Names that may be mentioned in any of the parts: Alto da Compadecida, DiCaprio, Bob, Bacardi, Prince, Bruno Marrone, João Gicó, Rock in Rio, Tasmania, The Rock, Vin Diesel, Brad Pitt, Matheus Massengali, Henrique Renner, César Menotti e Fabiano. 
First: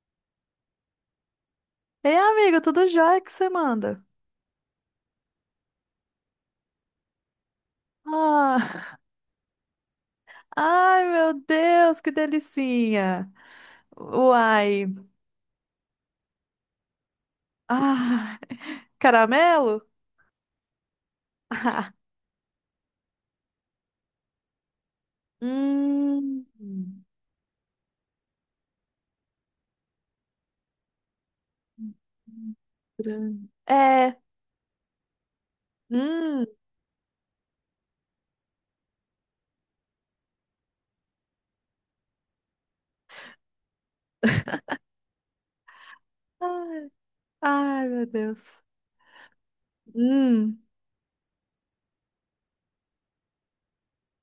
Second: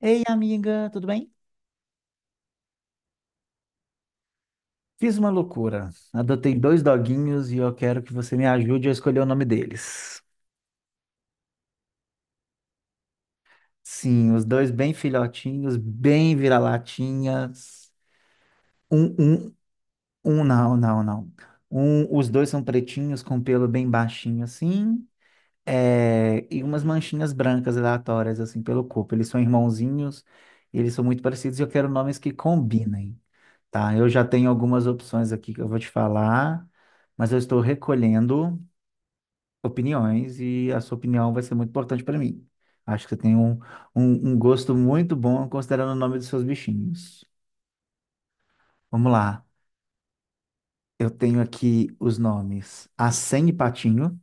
Ei, amiga, tudo bem? Ei, amigo, tudo jóia que você manda? Fiz uma loucura. Adotei dois doguinhos e eu quero que você me ajude a Ah, escolher o nome deles. ai, meu Deus, que delicinha! Sim, os dois Uai, bem filhotinhos, bem vira-latinhas. ah, Um, um, caramelo? Não, não, não. Ah, Os dois são pretinhos com pelo bem baixinho assim, hum, é, e umas manchinhas brancas aleatórias assim pelo corpo. Eles são irmãozinhos, eles são muito parecidos e eu quero nomes que combinem. Tá, eu é, já tenho algumas opções aqui que eu vou te hum, falar, mas eu estou recolhendo opiniões, e a sua opinião vai ser muito importante para mim. Acho que você tem um gosto muito bom considerando o nome dos seus ai, bichinhos. ai, meu Deus, Vamos lá. hum, Eu tenho aqui os nomes Acém e Patinho.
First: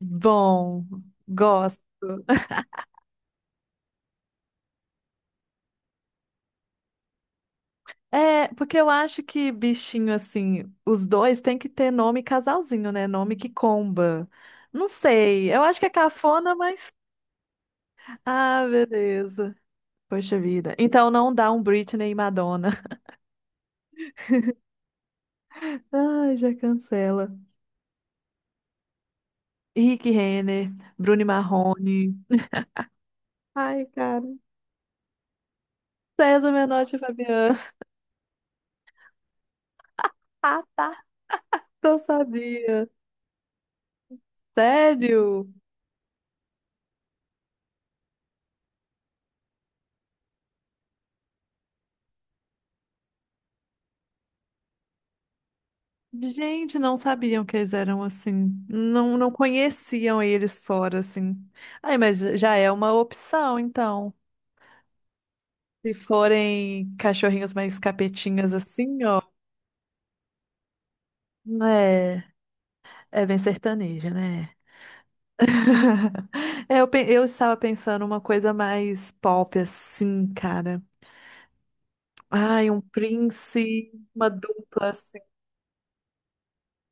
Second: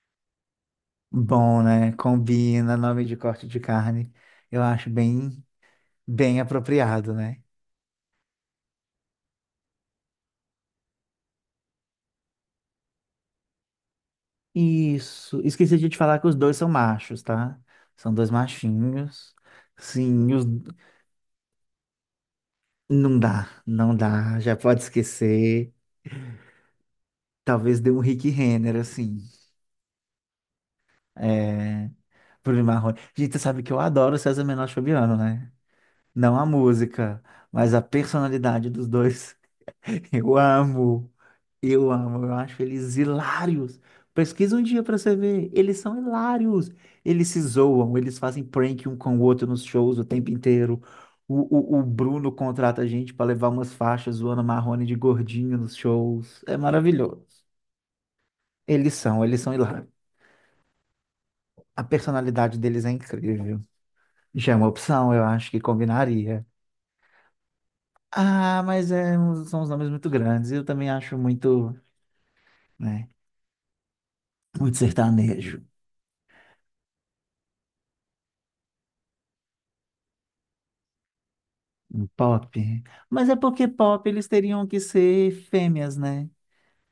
bom, Bom, né? gosto. Combina nome de corte de carne. Eu acho bem, bem apropriado, né? É, porque eu acho que bichinho assim, os dois tem que ter nome casalzinho, né? Nome que comba. Não Isso. sei, eu Esqueci acho que de é te falar que os cafona, dois são mas. machos, tá? São dois Ah, machinhos. beleza. Sim, Poxa os vida. Então não dá um Britney e Madonna. Não dá, não dá, já pode esquecer. Ai, já cancela. Talvez dê um Rick Renner, assim. Henrique Renner, Bruno É, Marrone. Bruno Marrone. Gente, você sabe que eu Ai, adoro o cara. César Menotti e Fabiano, né? Não a César Menotti e música, Fabiano. mas a personalidade dos dois. Eu Ah, tá. amo. Eu Eu amo, eu acho sabia. eles hilários. Pesquisa um dia pra você Sério? ver. Eles são hilários. Eles se zoam, eles fazem prank um com o outro nos shows o tempo inteiro. O Bruno contrata a gente pra levar umas faixas zoando Marrone de gordinho nos shows. É Gente, não maravilhoso. sabiam que eles eram assim. Não, não Eles são hilários. conheciam eles fora, assim. A Ai, mas já personalidade é deles é uma opção, incrível. então. Já é uma opção, eu acho que Se combinaria. forem cachorrinhos mais capetinhas Ah, mas assim, é, ó. são os nomes muito grandes. Eu também acho muito, É, né, é bem sertaneja, né? muito sertanejo. É, eu estava pensando uma coisa mais pop, assim, cara. Pop. Ai, um Mas é porque Prince, pop eles uma teriam que dupla, assim. ser fêmeas, né?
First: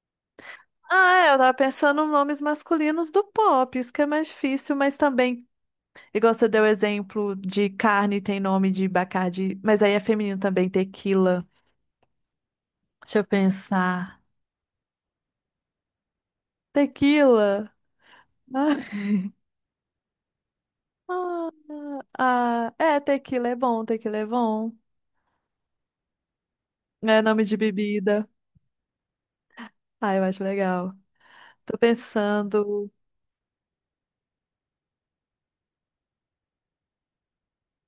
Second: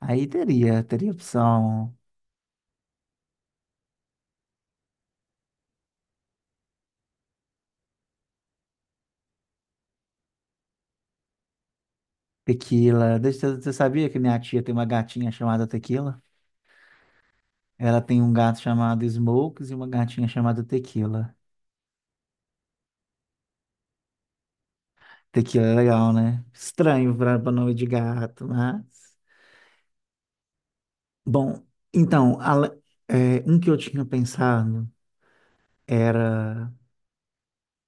Aí teria Ah, é, eu tava opção. pensando em nomes masculinos do pop, isso que é mais difícil, mas também. Igual você deu exemplo de carne tem nome de Bacardi, mas aí é feminino também, tequila. Deixa Tequila. eu Você sabia que pensar. minha tia tem uma gatinha chamada Tequila? Tequila? Ela tem um gato Ah, chamado Smokes e uma gatinha chamada Tequila. ah, ah, é, tequila é bom, tequila é bom. Tequila é legal, né? Estranho É para nome de nome de bebida. gato, mas. Ah, eu acho legal. Bom, Tô então, pensando. é, um que eu tinha pensado era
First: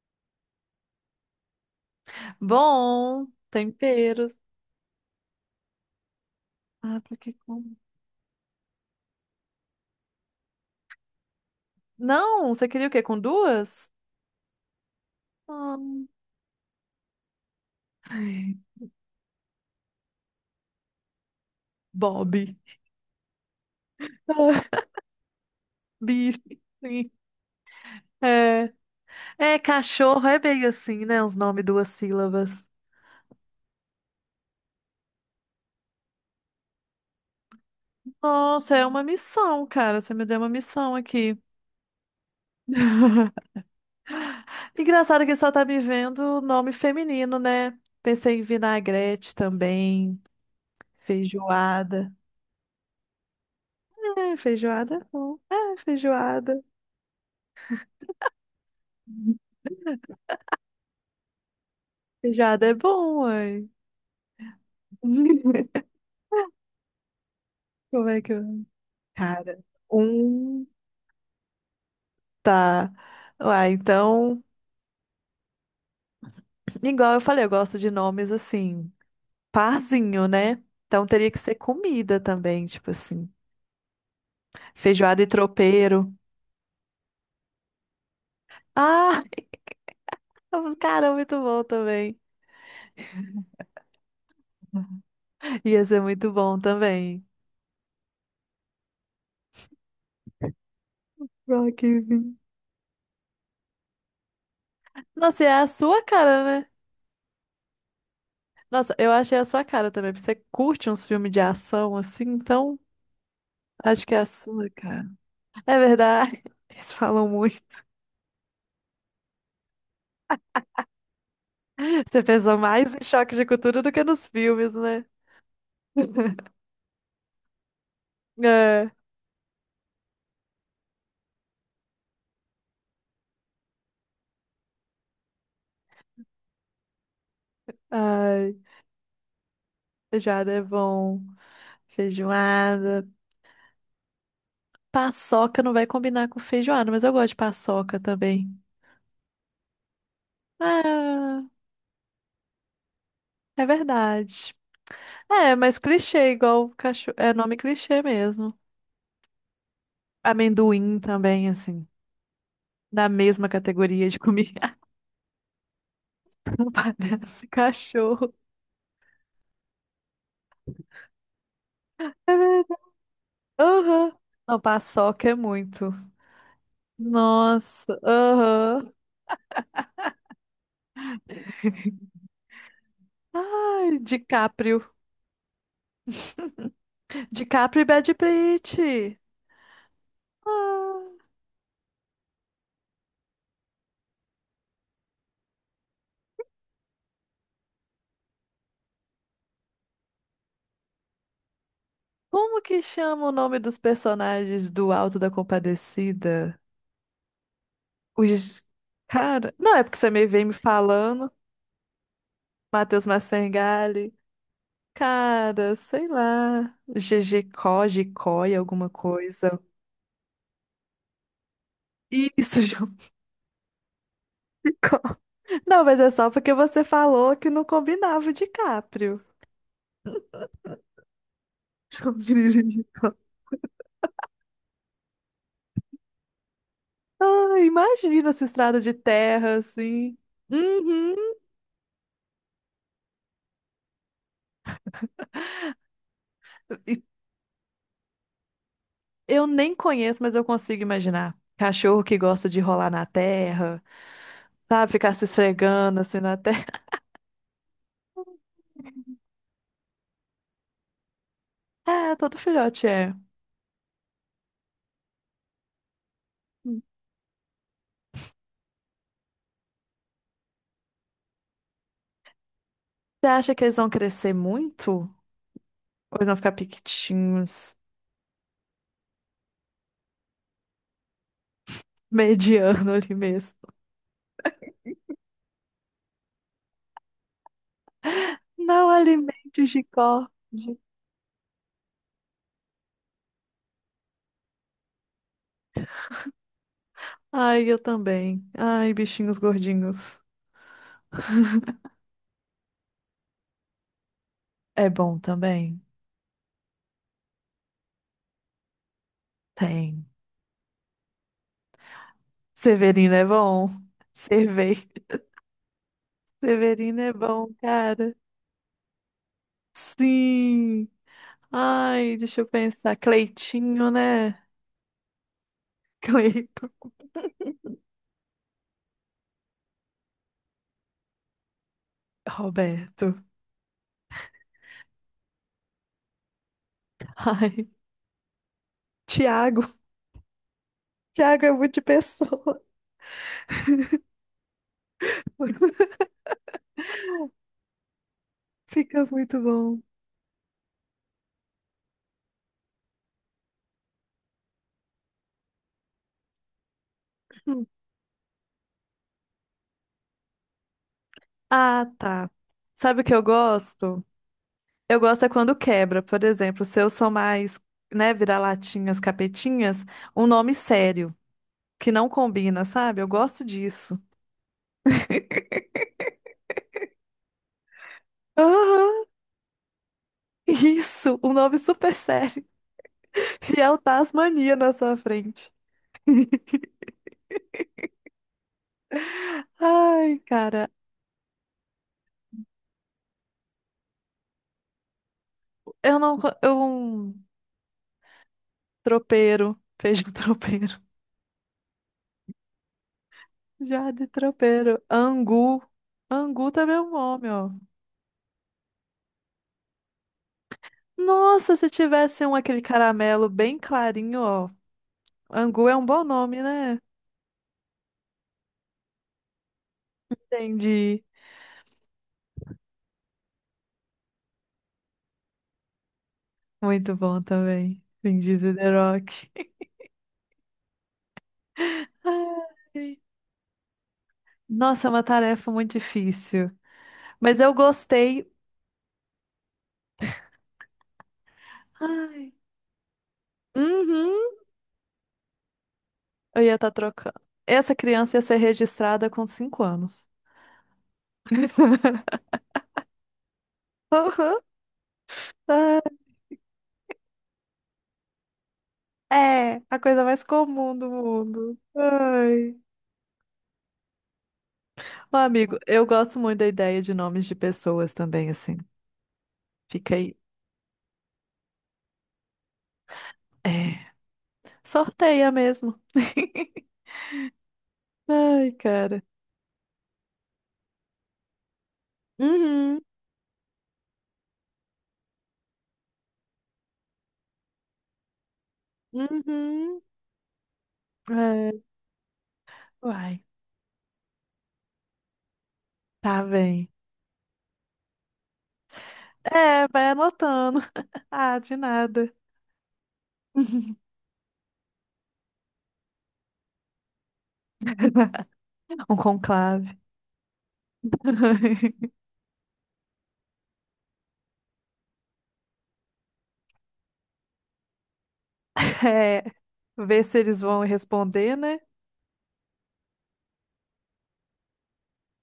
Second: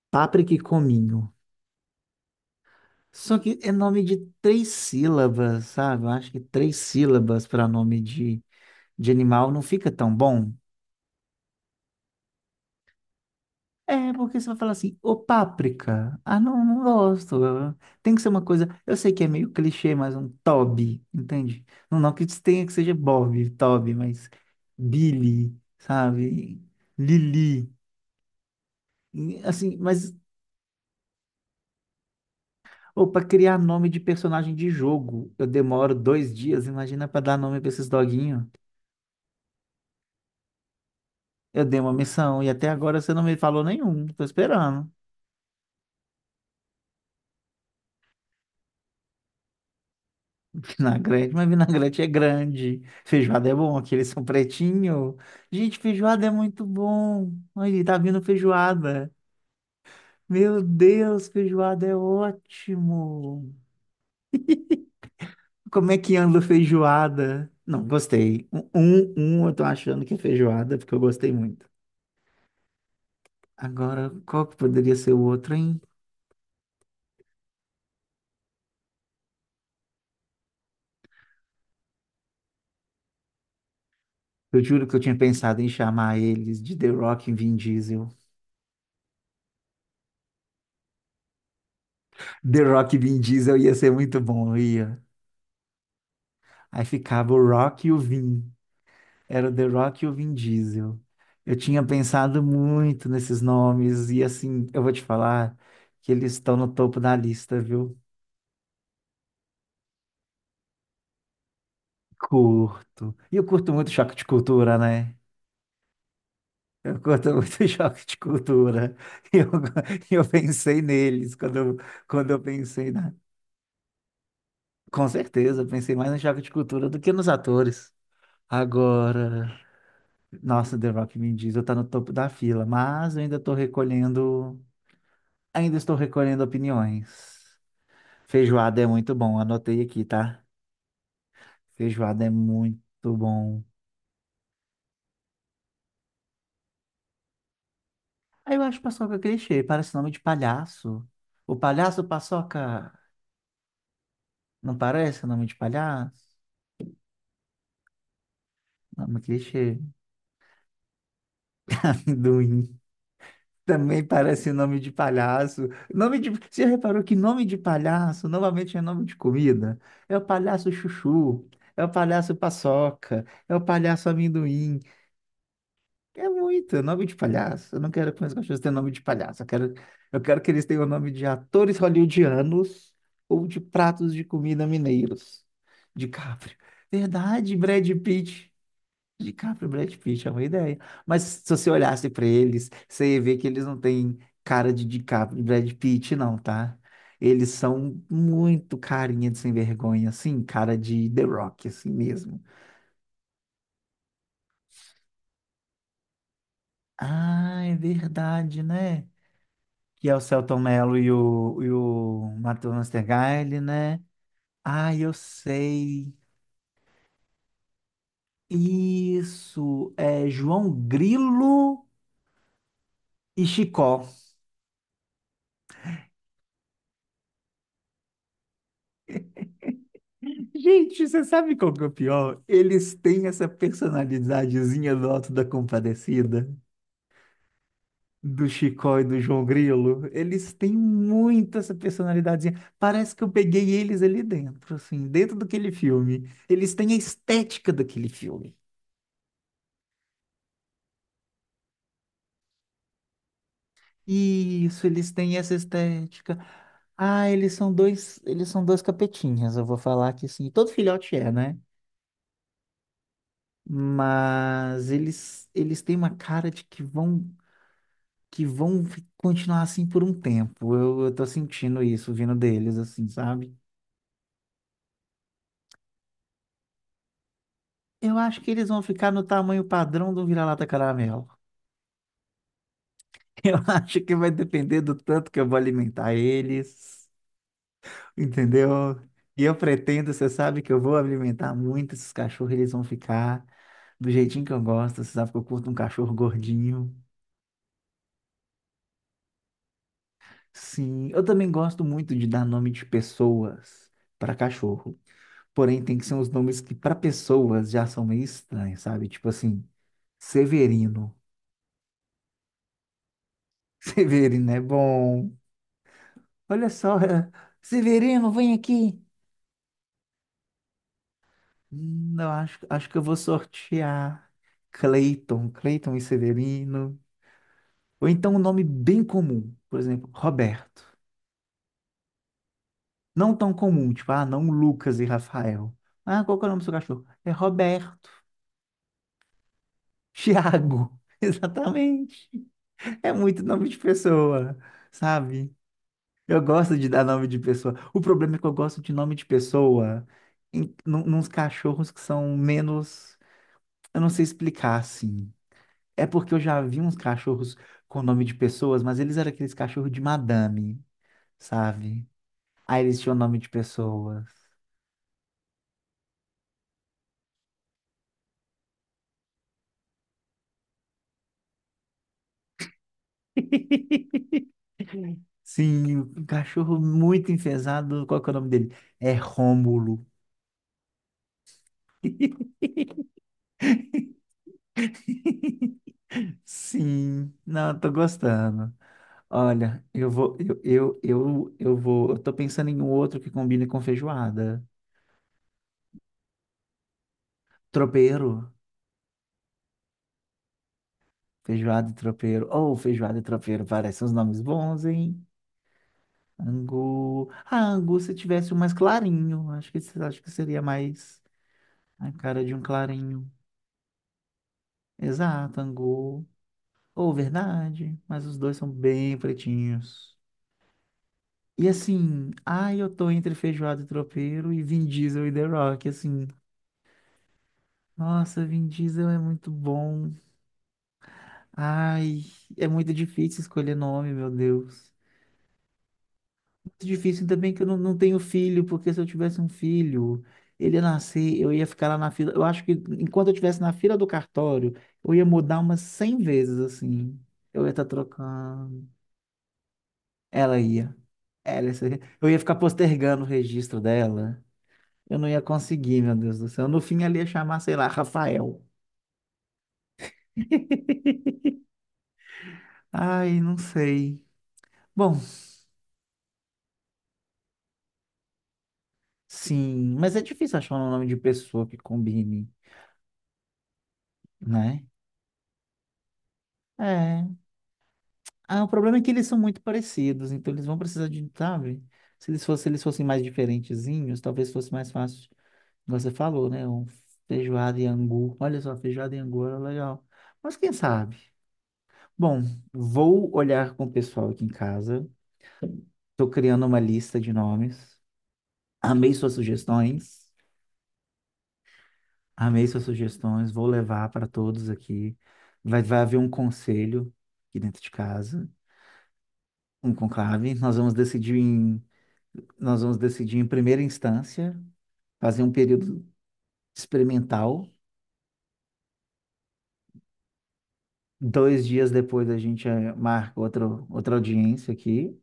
páprica e cominho. Bom, Só que é nome de temperos. três sílabas, sabe? Eu acho que três Ah, porque sílabas para com. nome de animal não fica tão bom. Não, você queria o quê? Com duas? É, porque você vai falar assim, ô Ah, páprica. Ah, não, não gosto. Tem que ser uma ai, coisa. Eu sei que é meio clichê, mas um Toby, entende? Não, não que Bob. tenha que seja Bob, Toby, mas Billy, Bife. sabe? Sim. Lili. É. E, É, assim, mas. cachorro é bem assim, né? Uns nomes duas sílabas. Ou para criar nome de personagem de jogo, eu demoro 2 dias. Imagina para dar nome para esses doguinhos. Nossa, é uma missão, cara. Você me deu uma missão aqui. Eu dei uma missão e até agora você não me falou nenhum. Tô esperando. Engraçado que só tá me vendo nome feminino, né? Pensei em vinagrete também, Vinagrete, mas vinagrete é feijoada. grande. Feijoada é bom, aqueles são É, feijoada é pretinho. bom. É, Gente, feijoada é feijoada. muito bom. Olha, tá vindo feijoada. Meu Deus, feijoada é Feijoada é bom, ótimo. uai. Como é que anda a feijoada? Não, Como é que gostei. Eu... Eu Cara, tô achando que é um feijoada, porque eu gostei muito. tá. Uai, Agora, então, qual que poderia ser o outro, hein? igual eu falei, eu gosto de nomes assim. Parzinho, né? Então teria que ser comida também, tipo assim. Eu juro que eu tinha Feijoada e pensado em tropeiro. chamar eles de The Rock e Vin Diesel. Ah, cara, muito bom também. The Rock e Vin Diesel ia ser muito bom, ia. Ia ser muito bom Aí também. ficava o Rock e o Vin. Era o The Rock e o Vin Diesel. Eu Rock tinha in Rio. pensado muito nesses nomes e, assim, eu vou te Nossa, e é falar a sua que eles cara, estão né? no topo da lista, viu? Nossa, eu achei a sua cara também, porque você curte uns filmes de ação assim, então Curto. E eu curto muito acho que choque é de a sua, cultura, cara. né? É verdade, eles Eu falam curto muito. muito choque de cultura. E eu, e eu pensei neles quando eu, Você quando eu pensou pensei mais em na... choque de cultura do que nos filmes, né? Com certeza, eu pensei mais no choque de cultura do que nos atores. É, Agora... Nossa, The Rock Vin Diesel tá no topo da fila, mas eu ainda estou recolhendo opiniões. ai, Feijoada é muito bom, anotei aqui, tá? feijoada é bom, Feijoada é feijoada. muito bom. Paçoca não vai combinar com feijoada, mas eu gosto de paçoca também. Aí eu acho paçoca clichê, parece nome de palhaço. Ah, O palhaço paçoca, é verdade. não parece nome É, de mas clichê, palhaço? igual cachorro. É nome clichê mesmo. Nome clichê. Amendoim também, assim. Amendoim. Da mesma Também categoria de parece comida. nome de palhaço. Nome de... Você já Não reparou que nome parece de palhaço cachorro. novamente é nome de comida? É o palhaço chuchu, é o palhaço É verdade. paçoca, é o palhaço Aham. Não, amendoim. paçoca é muito. É muito nome de palhaço. Eu não Nossa, quero que meus cachorros tenham nome aham. de palhaço. Eu quero que eles tenham o nome de atores hollywoodianos ou de Ai, pratos de comida DiCaprio. mineiros, de Capri. Verdade, DiCaprio e Brad Brad Pitt. Pitt. DiCaprio e Brad Pitt é uma ideia. Ah. Mas se você olhasse para eles, você ia ver que eles não têm cara de DiCaprio e Brad Pitt, não, tá? Eles são muito carinha de sem vergonha, assim, cara de The Rock, assim mesmo. Como que chama o nome dos personagens do Alto da Compadecida? Ah, é verdade, Os... né? Cara, não é porque Que você é o me vem me Selton Mello e falando. o Matheus Matheus Nastergaile, né? Massengali. Ah, eu Cara, sei sei. lá. GG Có, Gicóia, alguma coisa. Isso, é João Grilo Isso, João e Chicó. Gicó. Não, mas é só porque você falou que não combinava o DiCaprio. Gente, você sabe qual que é o pior? Eles têm essa personalidadezinha do Auto da Compadecida, Ah, imagina essa do estrada de Chicó e do João terra, Grilo. assim. Eles têm Uhum. muito essa personalidadezinha. Parece que eu peguei eles ali dentro, assim, dentro daquele filme. Eles têm a E estética daquele filme. eu nem conheço, mas eu consigo imaginar. Cachorro que gosta de rolar na terra, Isso, sabe? eles Ficar se têm essa esfregando assim estética. na terra. Ah, eles são dois capetinhas, eu vou falar que sim. Todo filhote é, né? É, todo filhote é. Mas eles têm uma cara de que vão continuar assim por um tempo. Eu tô sentindo isso vindo deles, assim, Você acha sabe? que eles vão crescer muito? Ou eles vão ficar pequitinhos, Eu acho que eles vão ficar no tamanho padrão do vira-lata caramelo. mediano ali Eu mesmo? acho que vai depender do tanto que eu vou alimentar eles, entendeu? Não E eu alimente G. pretendo, você sabe que eu vou alimentar muito esses cachorros, eles vão ficar do jeitinho que eu gosto. Você sabe que eu curto um cachorro gordinho. Ai, eu também. Ai, bichinhos gordinhos. Sim, eu também gosto muito de dar nome de pessoas para É cachorro. bom também? Porém, tem que ser uns nomes que, para pessoas, já são meio estranhos, sabe? Tipo assim, Tem. Severino. Severino é bom. Severino é Cervei. bom. Olha só, Severino é bom, cara. Severino, vem aqui. Sim. Ai, Não, deixa eu acho, acho pensar. que eu vou Cleitinho, sortear né? Cleiton e Cleito. Severino. Ou então um nome bem comum, por exemplo, Roberto. Roberto. Não tão comum, tipo, ah, não, Lucas e Rafael. Ah, qual que é o nome do seu cachorro? É Ai, Roberto. Tiago. Tiago. Tiago é muito de Exatamente. pessoa. É muito nome de pessoa, sabe? Eu gosto de dar nome de pessoa. O problema é que eu gosto de Fica nome de muito bom. pessoa em, nos cachorros que são menos. Eu não sei explicar assim. É porque eu já vi uns cachorros Hum. com nome de pessoas, mas eles eram aqueles cachorros de madame, Ah, sabe? tá. Aí eles Sabe o tinham que eu nome de gosto? pessoas. Eu gosto é quando quebra. Por exemplo, se eu sou mais, né, vira-latinhas, capetinhas, um nome sério, que não combina, sabe? Eu gosto disso. Sim, um cachorro muito enfesado. Qual que é o nome dele? Aham, É Rômulo. isso, um nome super sério. E é o Tasmania na sua frente. Sim, não, eu tô gostando. Olha, eu Ai, vou, cara, eu vou, eu tô pensando em um outro que combine com feijoada. eu não. co- Eu, Tropeiro, tropeiro, feijão tropeiro, Feijoada e tropeiro. Ou feijoada e tropeiro, já parecem de uns nomes tropeiro, bons, hein? angu. Angu também é um nome, Angu. ó. Ah, angu, se tivesse um mais clarinho, acho que seria mais Nossa, se a tivesse um cara de um aquele caramelo clarinho. bem clarinho, ó. Exato, Angu é um bom angu. nome, né? Ou verdade, mas os dois são bem pretinhos. Entendi. E assim, ai, eu tô entre feijoada e tropeiro e Vin Diesel e The Rock, assim. Muito bom também. Vin Nossa, Diesel Vin The Diesel é Rock. muito bom. Ai, é muito Ai. difícil escolher nome, meu Nossa, é Deus. uma tarefa muito difícil. Muito difícil, ainda Mas bem eu que eu não tenho gostei. filho, porque se eu tivesse um filho, ele ia nascer, eu ia ficar lá na fila. Ai. Eu acho que enquanto eu estivesse na fila do Uhum. cartório, eu ia mudar umas 100 Eu ia vezes, estar assim. trocando. Eu ia Essa estar criança ia ser trocando. registrada com 5 anos. Ela ia. Ela, eu ia ficar postergando o registro Aham. dela. Eu não ia Ah, conseguir, meu Deus do céu. No fim, ela ia chamar, sei lá, Rafael. é, a coisa mais comum do mundo. Ai. Ai, não sei. Bom, Ó, amigo, eu gosto muito da ideia de nomes de pessoas também, assim. sim, Fica mas aí. é difícil achar um nome de pessoa que combine, É, né? sorteia mesmo. É. Ai, Ah, o problema é cara. que eles são muito parecidos, então eles vão precisar de, sabe? Se Uhum, eles fossem mais diferentezinhos, talvez fosse mais fácil. Como você falou, né? Um feijoada e angu. Olha só, feijoada e angu era uhum. legal. Mas quem sabe? É, Bom, uai, vou olhar com o pessoal aqui em casa. tá Estou criando bem. uma lista de nomes. Amei suas É, vai sugestões. anotando. Ah, de nada. Amei suas sugestões. Vou levar para todos aqui. Vai haver um conselho aqui dentro de casa, Um conclave. um conclave. Nós vamos decidir em primeira instância, fazer um período experimental. É, ver se eles vão responder, né? 2 dias depois a gente marca outra audiência aqui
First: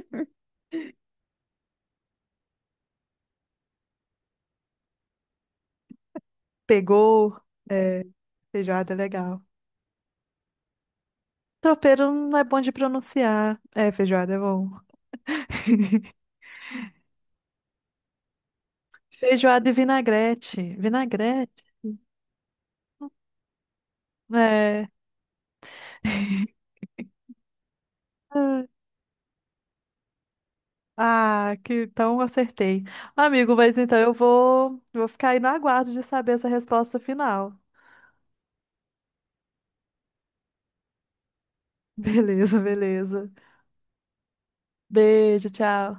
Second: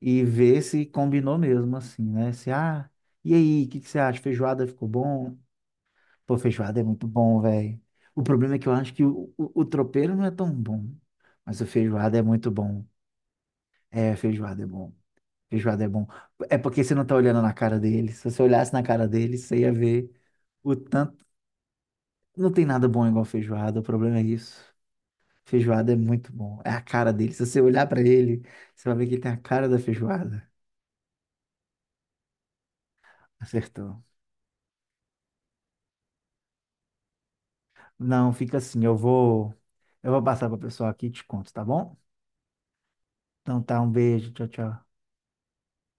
e ver se combinou mesmo, assim, né? Se, ah, E aí, o que que você acha? Feijoada ficou bom? Pô, feijoada é muito Pegou, bom, velho. é, O problema é que eu feijoada acho é que o, legal. o, o tropeiro não é tão bom, mas o Tropeiro feijoada é não é muito bom de bom. pronunciar. É, É, feijoada é feijoada é bom. bom. Feijoada é bom. É porque você não tá olhando na cara deles. Se você olhasse na cara deles, você Feijoada ia e ver o vinagrete. tanto... Vinagrete? Não tem nada bom igual feijoada, o problema é isso. É. Feijoada é muito bom. É a cara dele. Se você olhar pra ele, você vai ver que ele tem a cara da feijoada. Ah, que então eu acertei. Amigo, mas então Acertou. eu vou, vou ficar aí no aguardo de saber essa resposta final. Não, fica assim, eu vou passar pra pessoal aqui e te conto, tá bom? Beleza, beleza. Então tá, um beijo, tchau, tchau. Beijo, tchau.